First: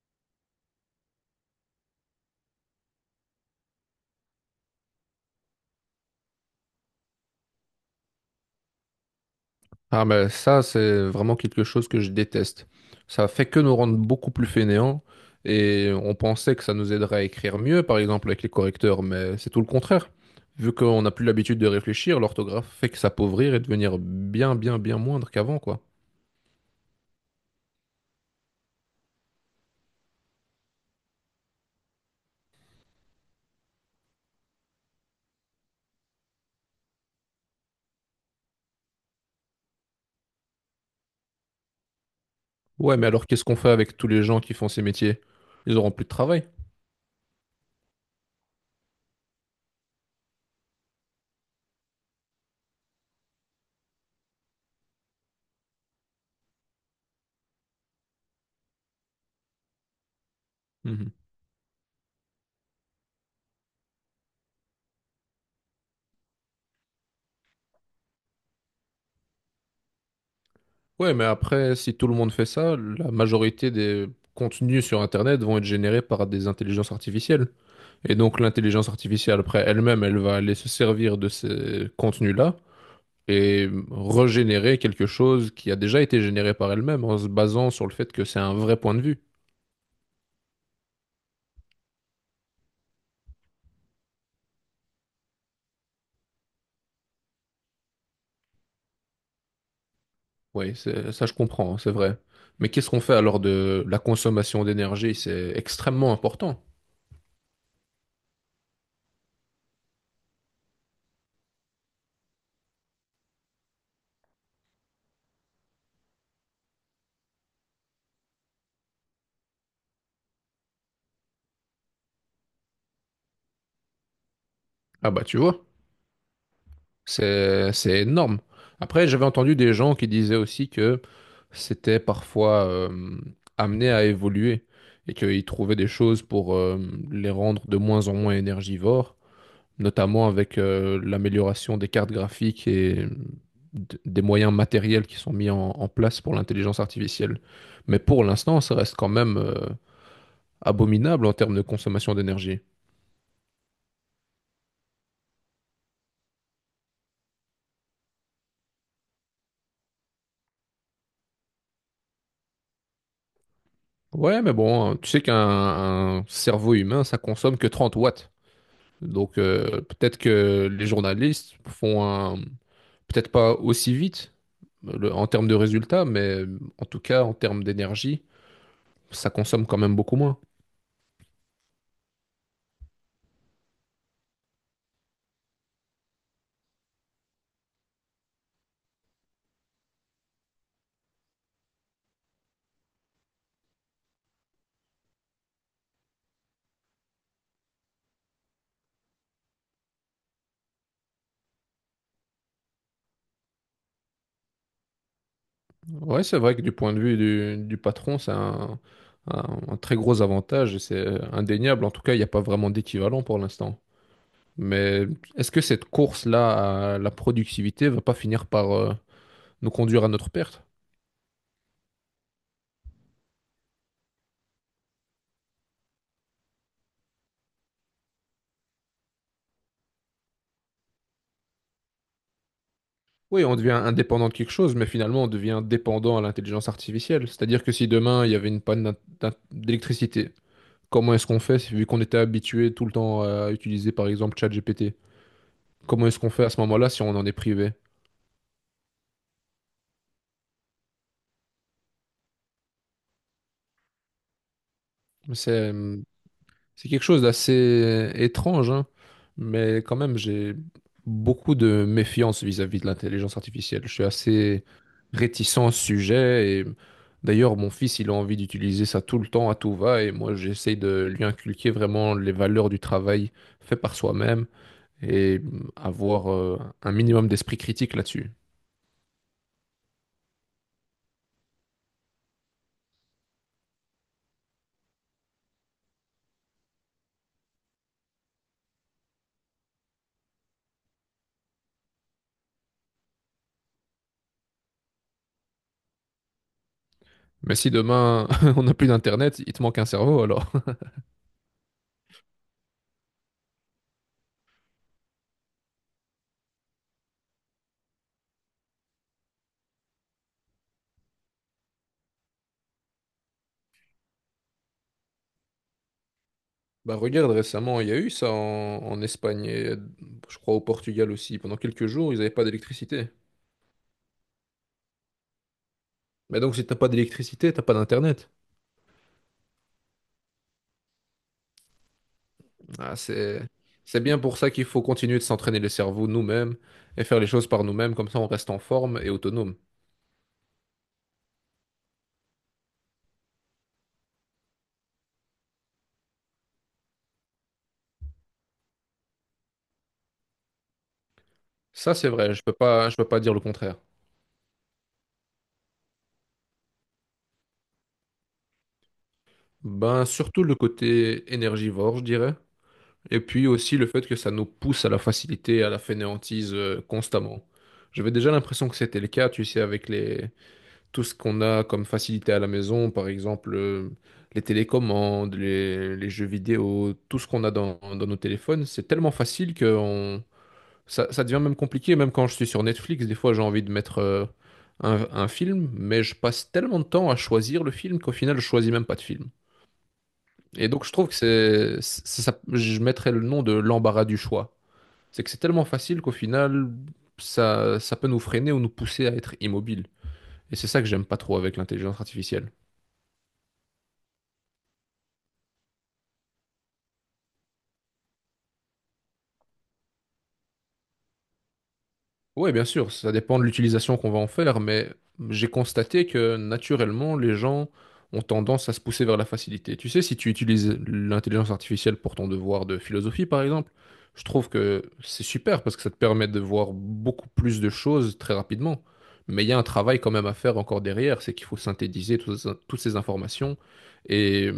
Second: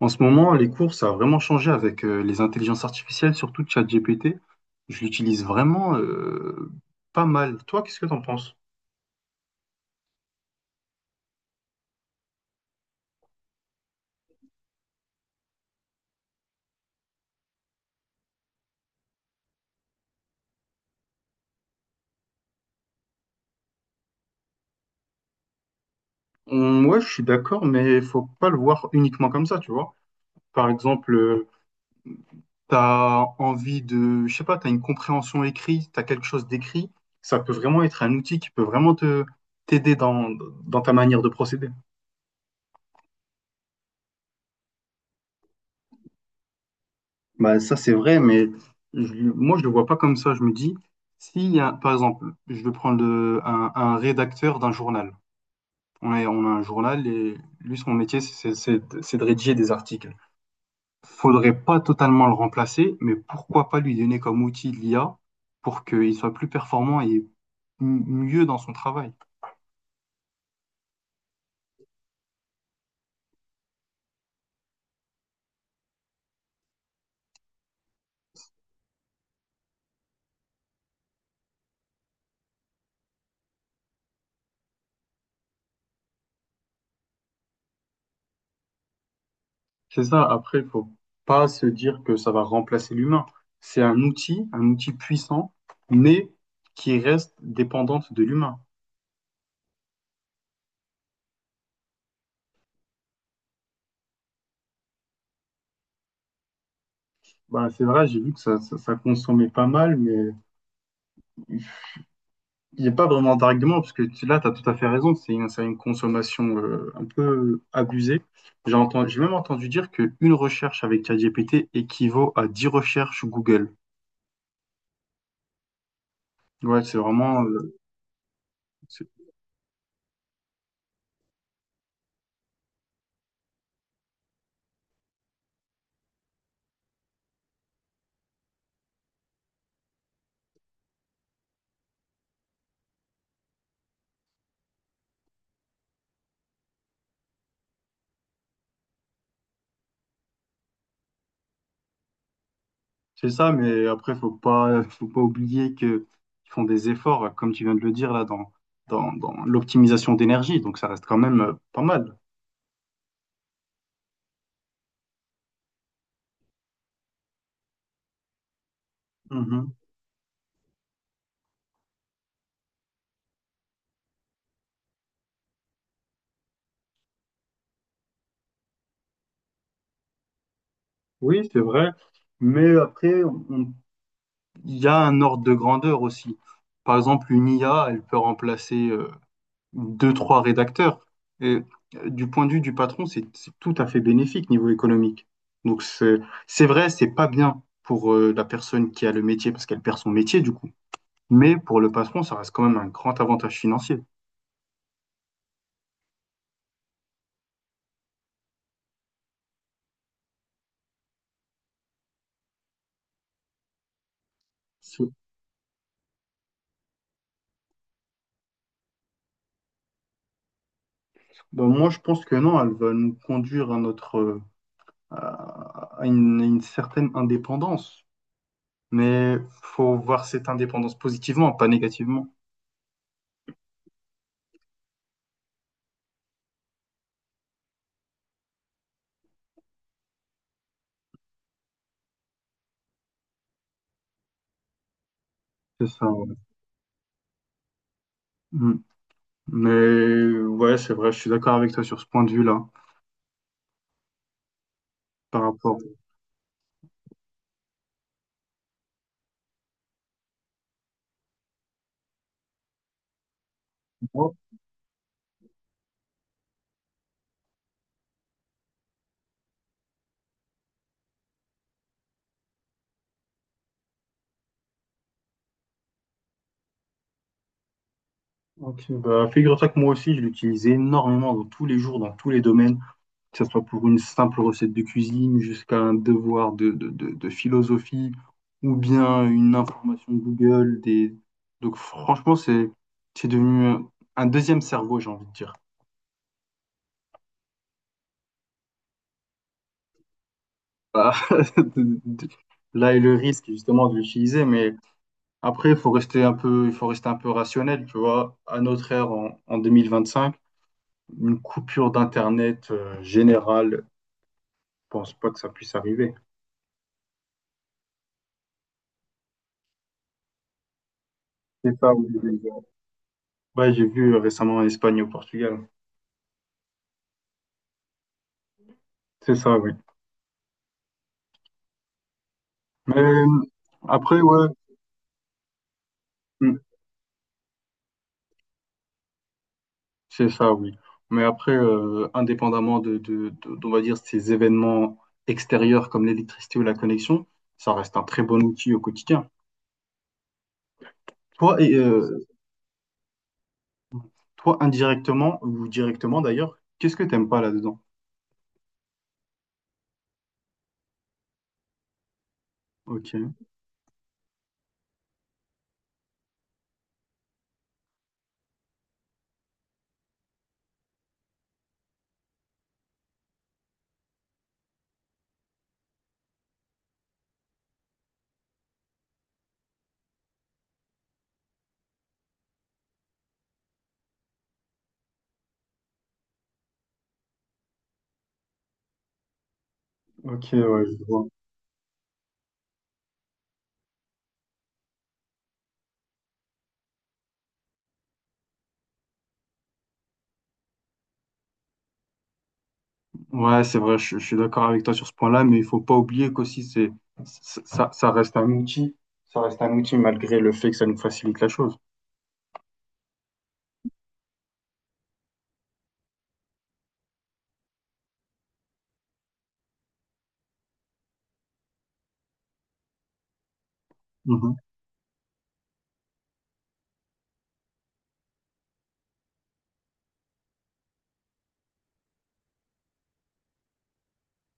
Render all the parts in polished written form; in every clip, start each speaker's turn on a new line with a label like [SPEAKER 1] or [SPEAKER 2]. [SPEAKER 1] En ce moment, les cours, ça a vraiment changé avec les intelligences artificielles, surtout ChatGPT. Je l'utilise vraiment pas mal. Toi, qu'est-ce que t'en penses?
[SPEAKER 2] Ah mais ça, c'est vraiment quelque chose que je déteste. Ça fait que nous rendre beaucoup plus fainéants et on pensait que ça nous aiderait à écrire mieux, par exemple avec les correcteurs, mais c'est tout le contraire. Vu qu'on n'a plus l'habitude de réfléchir, l'orthographe fait que s'appauvrir et devenir bien, bien, bien moindre qu'avant, quoi.
[SPEAKER 1] Ouais, je suis d'accord, mais faut pas le voir uniquement comme ça, tu vois. Par exemple, t'as envie de, je sais pas, t'as une compréhension écrite, t'as quelque chose d'écrit. Ça peut vraiment être un outil qui peut vraiment te t'aider dans ta manière de procéder.
[SPEAKER 2] Ouais, mais alors qu'est-ce qu'on fait avec tous les gens qui font ces métiers? Ils auront plus de travail.
[SPEAKER 1] Bah, ça, c'est vrai, mais moi, je le vois pas comme ça. Je me dis, s'il y a, par exemple, je vais prendre un rédacteur d'un journal. On a un journal et lui, son métier, c'est de rédiger des articles.
[SPEAKER 2] Mhm.
[SPEAKER 1] Faudrait pas totalement le remplacer, mais pourquoi pas lui donner comme outil l'IA pour qu'il soit plus performant et mieux dans son travail.
[SPEAKER 2] Ouais, mais après, si tout le monde fait ça, la majorité des contenus sur Internet vont être générés par des intelligences artificielles. Et donc l'intelligence artificielle, après elle-même, elle va aller se servir de ces contenus-là et régénérer quelque chose qui a déjà été généré par elle-même en se basant sur le fait que c'est un vrai point de vue.
[SPEAKER 1] C'est ça. Après, faut pas se dire que ça va remplacer l'humain. C'est un outil puissant, mais qui reste dépendante de l'humain.
[SPEAKER 2] Oui, ça je comprends, hein, c'est vrai. Mais qu'est-ce qu'on fait alors de la consommation d'énergie? C'est extrêmement important.
[SPEAKER 1] Bah, c'est vrai, j'ai vu que ça consommait pas mal, mais il n'y a pas vraiment d'argument, parce que là, tu as tout à fait raison, c'est une consommation un peu abusée. J'ai même entendu dire qu'une recherche avec ChatGPT équivaut à 10 recherches Google.
[SPEAKER 2] Ah bah tu vois,
[SPEAKER 1] Ouais, c'est vraiment,
[SPEAKER 2] c'est c'est énorme.
[SPEAKER 1] c'est
[SPEAKER 2] Après, j'avais entendu des gens qui disaient aussi que s'étaient parfois amenés à évoluer et qu'ils trouvaient des choses pour les rendre de moins en moins énergivores, notamment avec l'amélioration des cartes graphiques et des moyens matériels qui sont mis en place pour l'intelligence artificielle. Mais pour l'instant, ça reste quand même abominable en termes de consommation d'énergie.
[SPEAKER 1] c'est ça, mais après, faut pas oublier que ils font des efforts, comme tu viens de le dire, là, dans l'optimisation d'énergie, donc ça reste quand même pas mal.
[SPEAKER 2] Ouais, mais bon, hein, tu sais qu'un cerveau humain, ça consomme que 30 watts. Donc
[SPEAKER 1] Mhm.
[SPEAKER 2] peut-être que les journalistes font peut-être pas aussi vite, en termes de résultats, mais en tout cas, en termes d'énergie, ça consomme quand même beaucoup moins.
[SPEAKER 1] Oui, c'est vrai. Mais après, on il y a un ordre de grandeur aussi. Par exemple, une IA, elle peut remplacer deux, trois rédacteurs. Et du point de vue du patron, c'est tout à fait bénéfique niveau économique. Donc c'est vrai, c'est pas bien pour la personne qui a le métier parce qu'elle perd son métier du coup. Mais pour le patron, ça reste quand même un grand avantage financier.
[SPEAKER 2] Ouais, c'est vrai que du point de vue du patron, c'est un très gros avantage et c'est indéniable. En tout cas, il n'y a pas vraiment d'équivalent pour l'instant. Mais
[SPEAKER 1] C'est-
[SPEAKER 2] est-ce que cette course-là à la productivité va pas finir par nous conduire à notre perte?
[SPEAKER 1] Ben, moi, je pense que non, elle va nous conduire à notre à à une certaine indépendance. Mais faut voir cette indépendance positivement, pas négativement.
[SPEAKER 2] Oui, on devient indépendant de quelque chose, mais finalement, on devient dépendant à l'intelligence artificielle. C'est-à-dire que si demain, il y avait une panne d'électricité. Comment est-ce qu'on fait, vu qu'on était habitué tout le temps à utiliser par exemple ChatGPT?
[SPEAKER 1] C'est ça.
[SPEAKER 2] Comment est-ce qu'on
[SPEAKER 1] Ouais.
[SPEAKER 2] fait à ce moment-là si on en est privé?
[SPEAKER 1] Mm. Mais ouais, c'est vrai, je suis d'accord avec toi sur ce point de vue-là. Par
[SPEAKER 2] C'est
[SPEAKER 1] rapport
[SPEAKER 2] c'est quelque chose d'assez étrange, hein, mais quand même, j'ai beaucoup de méfiance vis-à-vis de l'intelligence artificielle. Je suis
[SPEAKER 1] moi,
[SPEAKER 2] assez réticent au sujet et d'ailleurs, mon fils, il a envie d'utiliser ça tout le temps à tout va et moi, j'essaye de lui inculquer vraiment les valeurs du travail fait par soi-même et avoir un minimum d'esprit critique là-dessus.
[SPEAKER 1] ok, bah, figure-toi que moi aussi, je l'utilise énormément dans tous les jours, dans tous les domaines, que ce soit pour une simple recette de cuisine, jusqu'à un devoir de philosophie, ou bien une information Google. Des... Donc franchement, c'est devenu un deuxième cerveau, j'ai envie de dire.
[SPEAKER 2] Mais si demain on n'a plus d'internet, il te manque un cerveau alors.
[SPEAKER 1] Bah, là est le risque justement de l'utiliser, mais après, il faut rester un peu rationnel, tu vois. À notre ère, en 2025, une coupure d'Internet générale, je pense pas que ça puisse arriver.
[SPEAKER 2] Bah regarde, récemment il y a eu ça en Espagne et je crois au Portugal aussi. Pendant
[SPEAKER 1] C'est
[SPEAKER 2] quelques
[SPEAKER 1] ça, oui.
[SPEAKER 2] jours, ils n'avaient pas d'électricité.
[SPEAKER 1] Ouais, j'ai vu récemment en Espagne et au Portugal.
[SPEAKER 2] Mais donc si t'as pas d'électricité, t'as pas d'internet.
[SPEAKER 1] C'est ça, oui. Mais
[SPEAKER 2] Ah, c'est bien
[SPEAKER 1] après,
[SPEAKER 2] pour
[SPEAKER 1] ouais,
[SPEAKER 2] ça qu'il faut continuer de s'entraîner les cerveaux nous-mêmes
[SPEAKER 1] mm,
[SPEAKER 2] et faire les choses par nous-mêmes, comme ça on reste en forme et autonome.
[SPEAKER 1] c'est ça, oui. Mais après, indépendamment d'on va dire, ces événements extérieurs comme l'électricité ou la connexion, ça reste un très bon outil au quotidien. Toi, et,
[SPEAKER 2] Ça c'est
[SPEAKER 1] euh,
[SPEAKER 2] vrai, je peux pas dire le contraire.
[SPEAKER 1] toi indirectement ou directement d'ailleurs, qu'est-ce que t'aimes pas là-dedans?
[SPEAKER 2] Ben surtout le côté énergivore, je dirais.
[SPEAKER 1] Ok,
[SPEAKER 2] Et puis aussi le fait que ça nous pousse à la facilité, à la fainéantise constamment. J'avais déjà l'impression que c'était le cas, tu sais, avec tout ce qu'on a comme facilité à la maison, par exemple les télécommandes, les jeux vidéo, tout ce qu'on a dans nos téléphones, c'est tellement facile que ça devient même compliqué. Même quand je suis sur Netflix, des fois j'ai envie de mettre un film, mais je passe tellement de temps à choisir le film qu'au final je choisis même pas de film.
[SPEAKER 1] ok,
[SPEAKER 2] Et
[SPEAKER 1] ouais,
[SPEAKER 2] donc je
[SPEAKER 1] je
[SPEAKER 2] trouve que
[SPEAKER 1] vois.
[SPEAKER 2] je mettrais le nom de l'embarras du choix. C'est que c'est tellement facile qu'au final, ça peut nous freiner ou nous pousser à être immobile. Et c'est ça que j'aime pas trop avec l'intelligence artificielle.
[SPEAKER 1] Ouais, c'est vrai, je suis d'accord avec toi sur ce point-là, mais il faut pas oublier qu'aussi ça ça reste un outil, ça reste un outil malgré le fait que ça nous facilite la chose.
[SPEAKER 2] Oui, bien sûr, ça dépend de l'utilisation qu'on va en faire, mais j'ai constaté que naturellement, les gens ont tendance à se pousser vers la facilité. Tu sais, si tu utilises l'intelligence artificielle pour ton devoir de philosophie, par exemple, je trouve
[SPEAKER 1] Mhm.
[SPEAKER 2] que c'est super parce que ça te permet de voir beaucoup plus de choses très rapidement. Mais il y a un travail quand même à faire encore derrière, c'est qu'il faut synthétiser toutes ces informations et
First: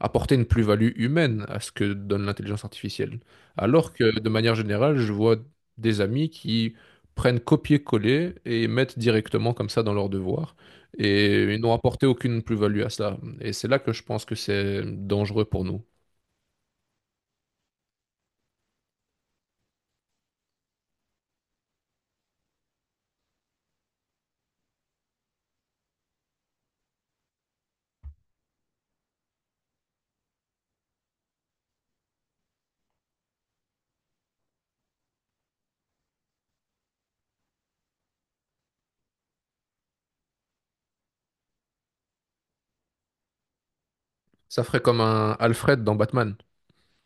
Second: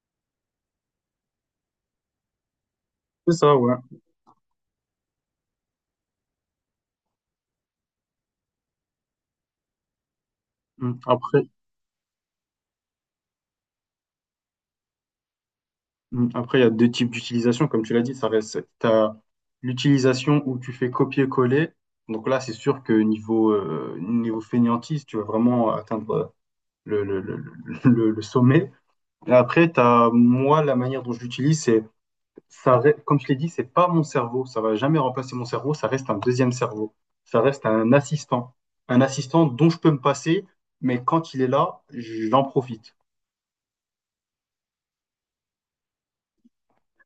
[SPEAKER 2] apporter une plus-value humaine à ce que donne l'intelligence artificielle.
[SPEAKER 1] C'est ça, ouais.
[SPEAKER 2] Alors que de manière générale, je vois des amis qui prennent copier-coller et mettent directement comme ça dans leurs devoirs.
[SPEAKER 1] Mm.
[SPEAKER 2] Et
[SPEAKER 1] Après,
[SPEAKER 2] ils n'ont apporté aucune plus-value à cela. Et c'est là que je pense que c'est dangereux pour nous.
[SPEAKER 1] mm. Après, il y a deux types d'utilisation, comme tu l'as dit, ça reste, t'as l'utilisation où tu fais copier-coller. Donc là, c'est sûr que niveau fainéantise, tu vas vraiment atteindre le, le, le, le, le sommet. Et après, la manière dont je l'utilise, comme je l'ai dit, c'est pas mon cerveau. Ça va jamais remplacer mon cerveau. Ça reste un deuxième cerveau. Ça reste un assistant. Un assistant dont je peux me passer, mais quand il est là, j'en profite.
[SPEAKER 2] Ça ferait comme un Alfred dans Batman.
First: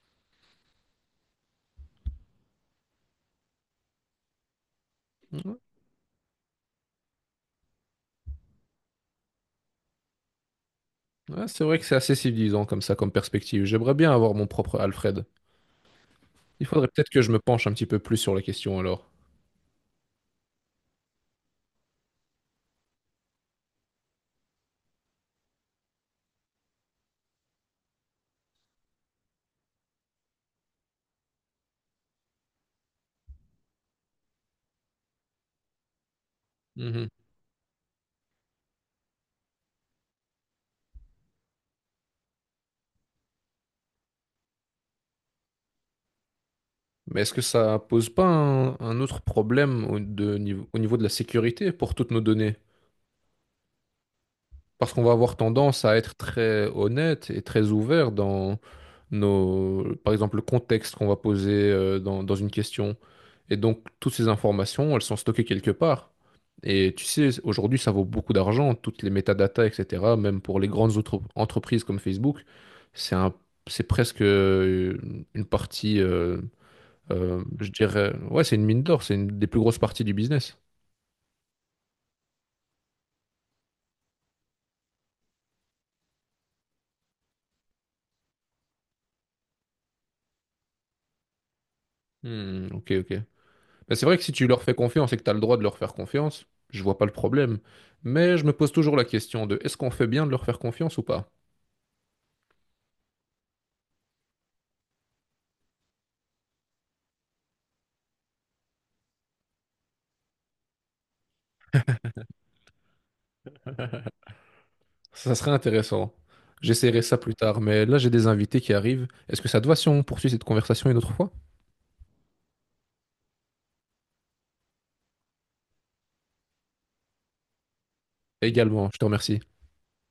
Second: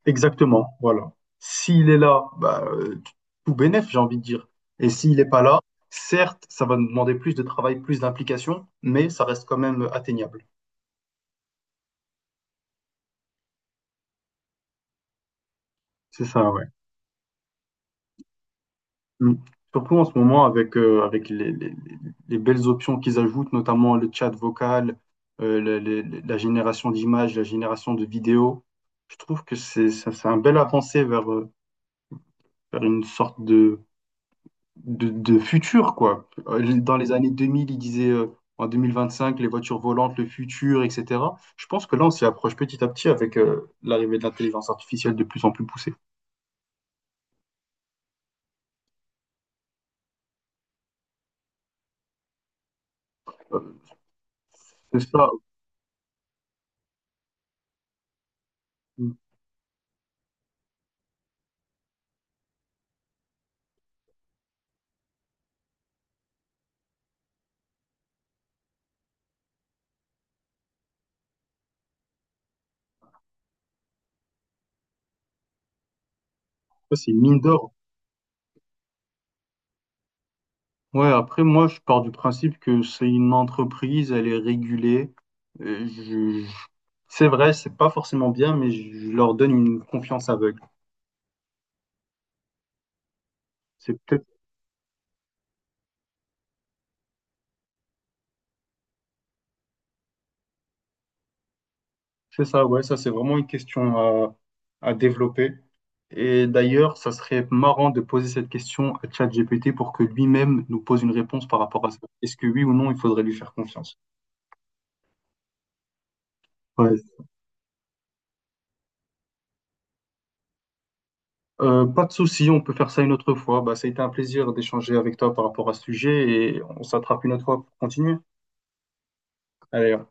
[SPEAKER 1] Exactement, voilà. S'il est là, bah, tout bénef, j'ai envie de dire. Et s'il n'est pas là, certes, ça va nous demander plus de travail, plus d'implication, mais ça reste quand même atteignable.
[SPEAKER 2] Ouais, c'est vrai que c'est assez civilisant comme ça, comme perspective. J'aimerais bien avoir mon propre Alfred.
[SPEAKER 1] C'est ça, ouais.
[SPEAKER 2] Il faudrait peut-être que je me penche un petit peu plus sur la question alors.
[SPEAKER 1] Mm. Surtout en ce moment, avec les belles options qu'ils ajoutent, notamment le chat vocal, la génération d'images, la génération de vidéos, je trouve que c'est un bel avancé vers une sorte de... de futur, quoi. Dans
[SPEAKER 2] Mhm.
[SPEAKER 1] les années 2000, ils disaient en 2025, les voitures volantes, le futur, etc. Je pense que là, on s'y approche petit à petit avec l'arrivée de l'intelligence artificielle de plus en plus poussée.
[SPEAKER 2] Mais est-ce que ça pose pas un autre problème au niveau de la sécurité pour toutes nos données?
[SPEAKER 1] Euh,
[SPEAKER 2] Parce
[SPEAKER 1] c'est
[SPEAKER 2] qu'on va
[SPEAKER 1] ça,
[SPEAKER 2] avoir tendance à être très honnête et très ouvert dans nos, par exemple, le contexte qu'on va poser dans une question. Et donc, toutes ces informations, elles sont stockées quelque part. Et tu sais, aujourd'hui, ça vaut beaucoup d'argent, toutes les métadatas, etc. Même pour les grandes autres entreprises comme Facebook, c'est un, c'est presque une partie,
[SPEAKER 1] ça, c'est une mine
[SPEAKER 2] je
[SPEAKER 1] d'or.
[SPEAKER 2] dirais, ouais, c'est une mine d'or, c'est une des plus grosses parties du business.
[SPEAKER 1] Ouais, après, moi, je pars du principe que c'est une entreprise, elle est régulée. Euh, je- je- C'est vrai, c'est pas forcément bien, mais je leur donne une confiance aveugle.
[SPEAKER 2] Hmm, ok, ok.
[SPEAKER 1] C'est
[SPEAKER 2] Mais c'est vrai que
[SPEAKER 1] peut-être,
[SPEAKER 2] si tu leur fais confiance et que tu as le droit de leur faire confiance, je vois pas le problème. Mais je me pose toujours la question de est-ce qu'on fait bien de leur faire confiance ou pas?
[SPEAKER 1] c'est ça, ouais, ça, c'est vraiment une question à développer. Et d'ailleurs, ça serait marrant de poser cette question à ChatGPT pour que lui-même nous pose une réponse par rapport à ça. Est-ce que oui ou non, il faudrait lui faire confiance?
[SPEAKER 2] Ça serait intéressant. J'essaierai
[SPEAKER 1] Ouais.
[SPEAKER 2] ça plus tard, mais là j'ai des invités qui arrivent. Est-ce que ça te va si on poursuit cette conversation une autre fois?
[SPEAKER 1] Pas de souci, on peut faire ça une autre fois. Bah, ça a été un plaisir d'échanger avec toi par rapport à ce sujet et on s'attrape une autre fois pour continuer.
[SPEAKER 2] Également, je te remercie.
[SPEAKER 1] Allez.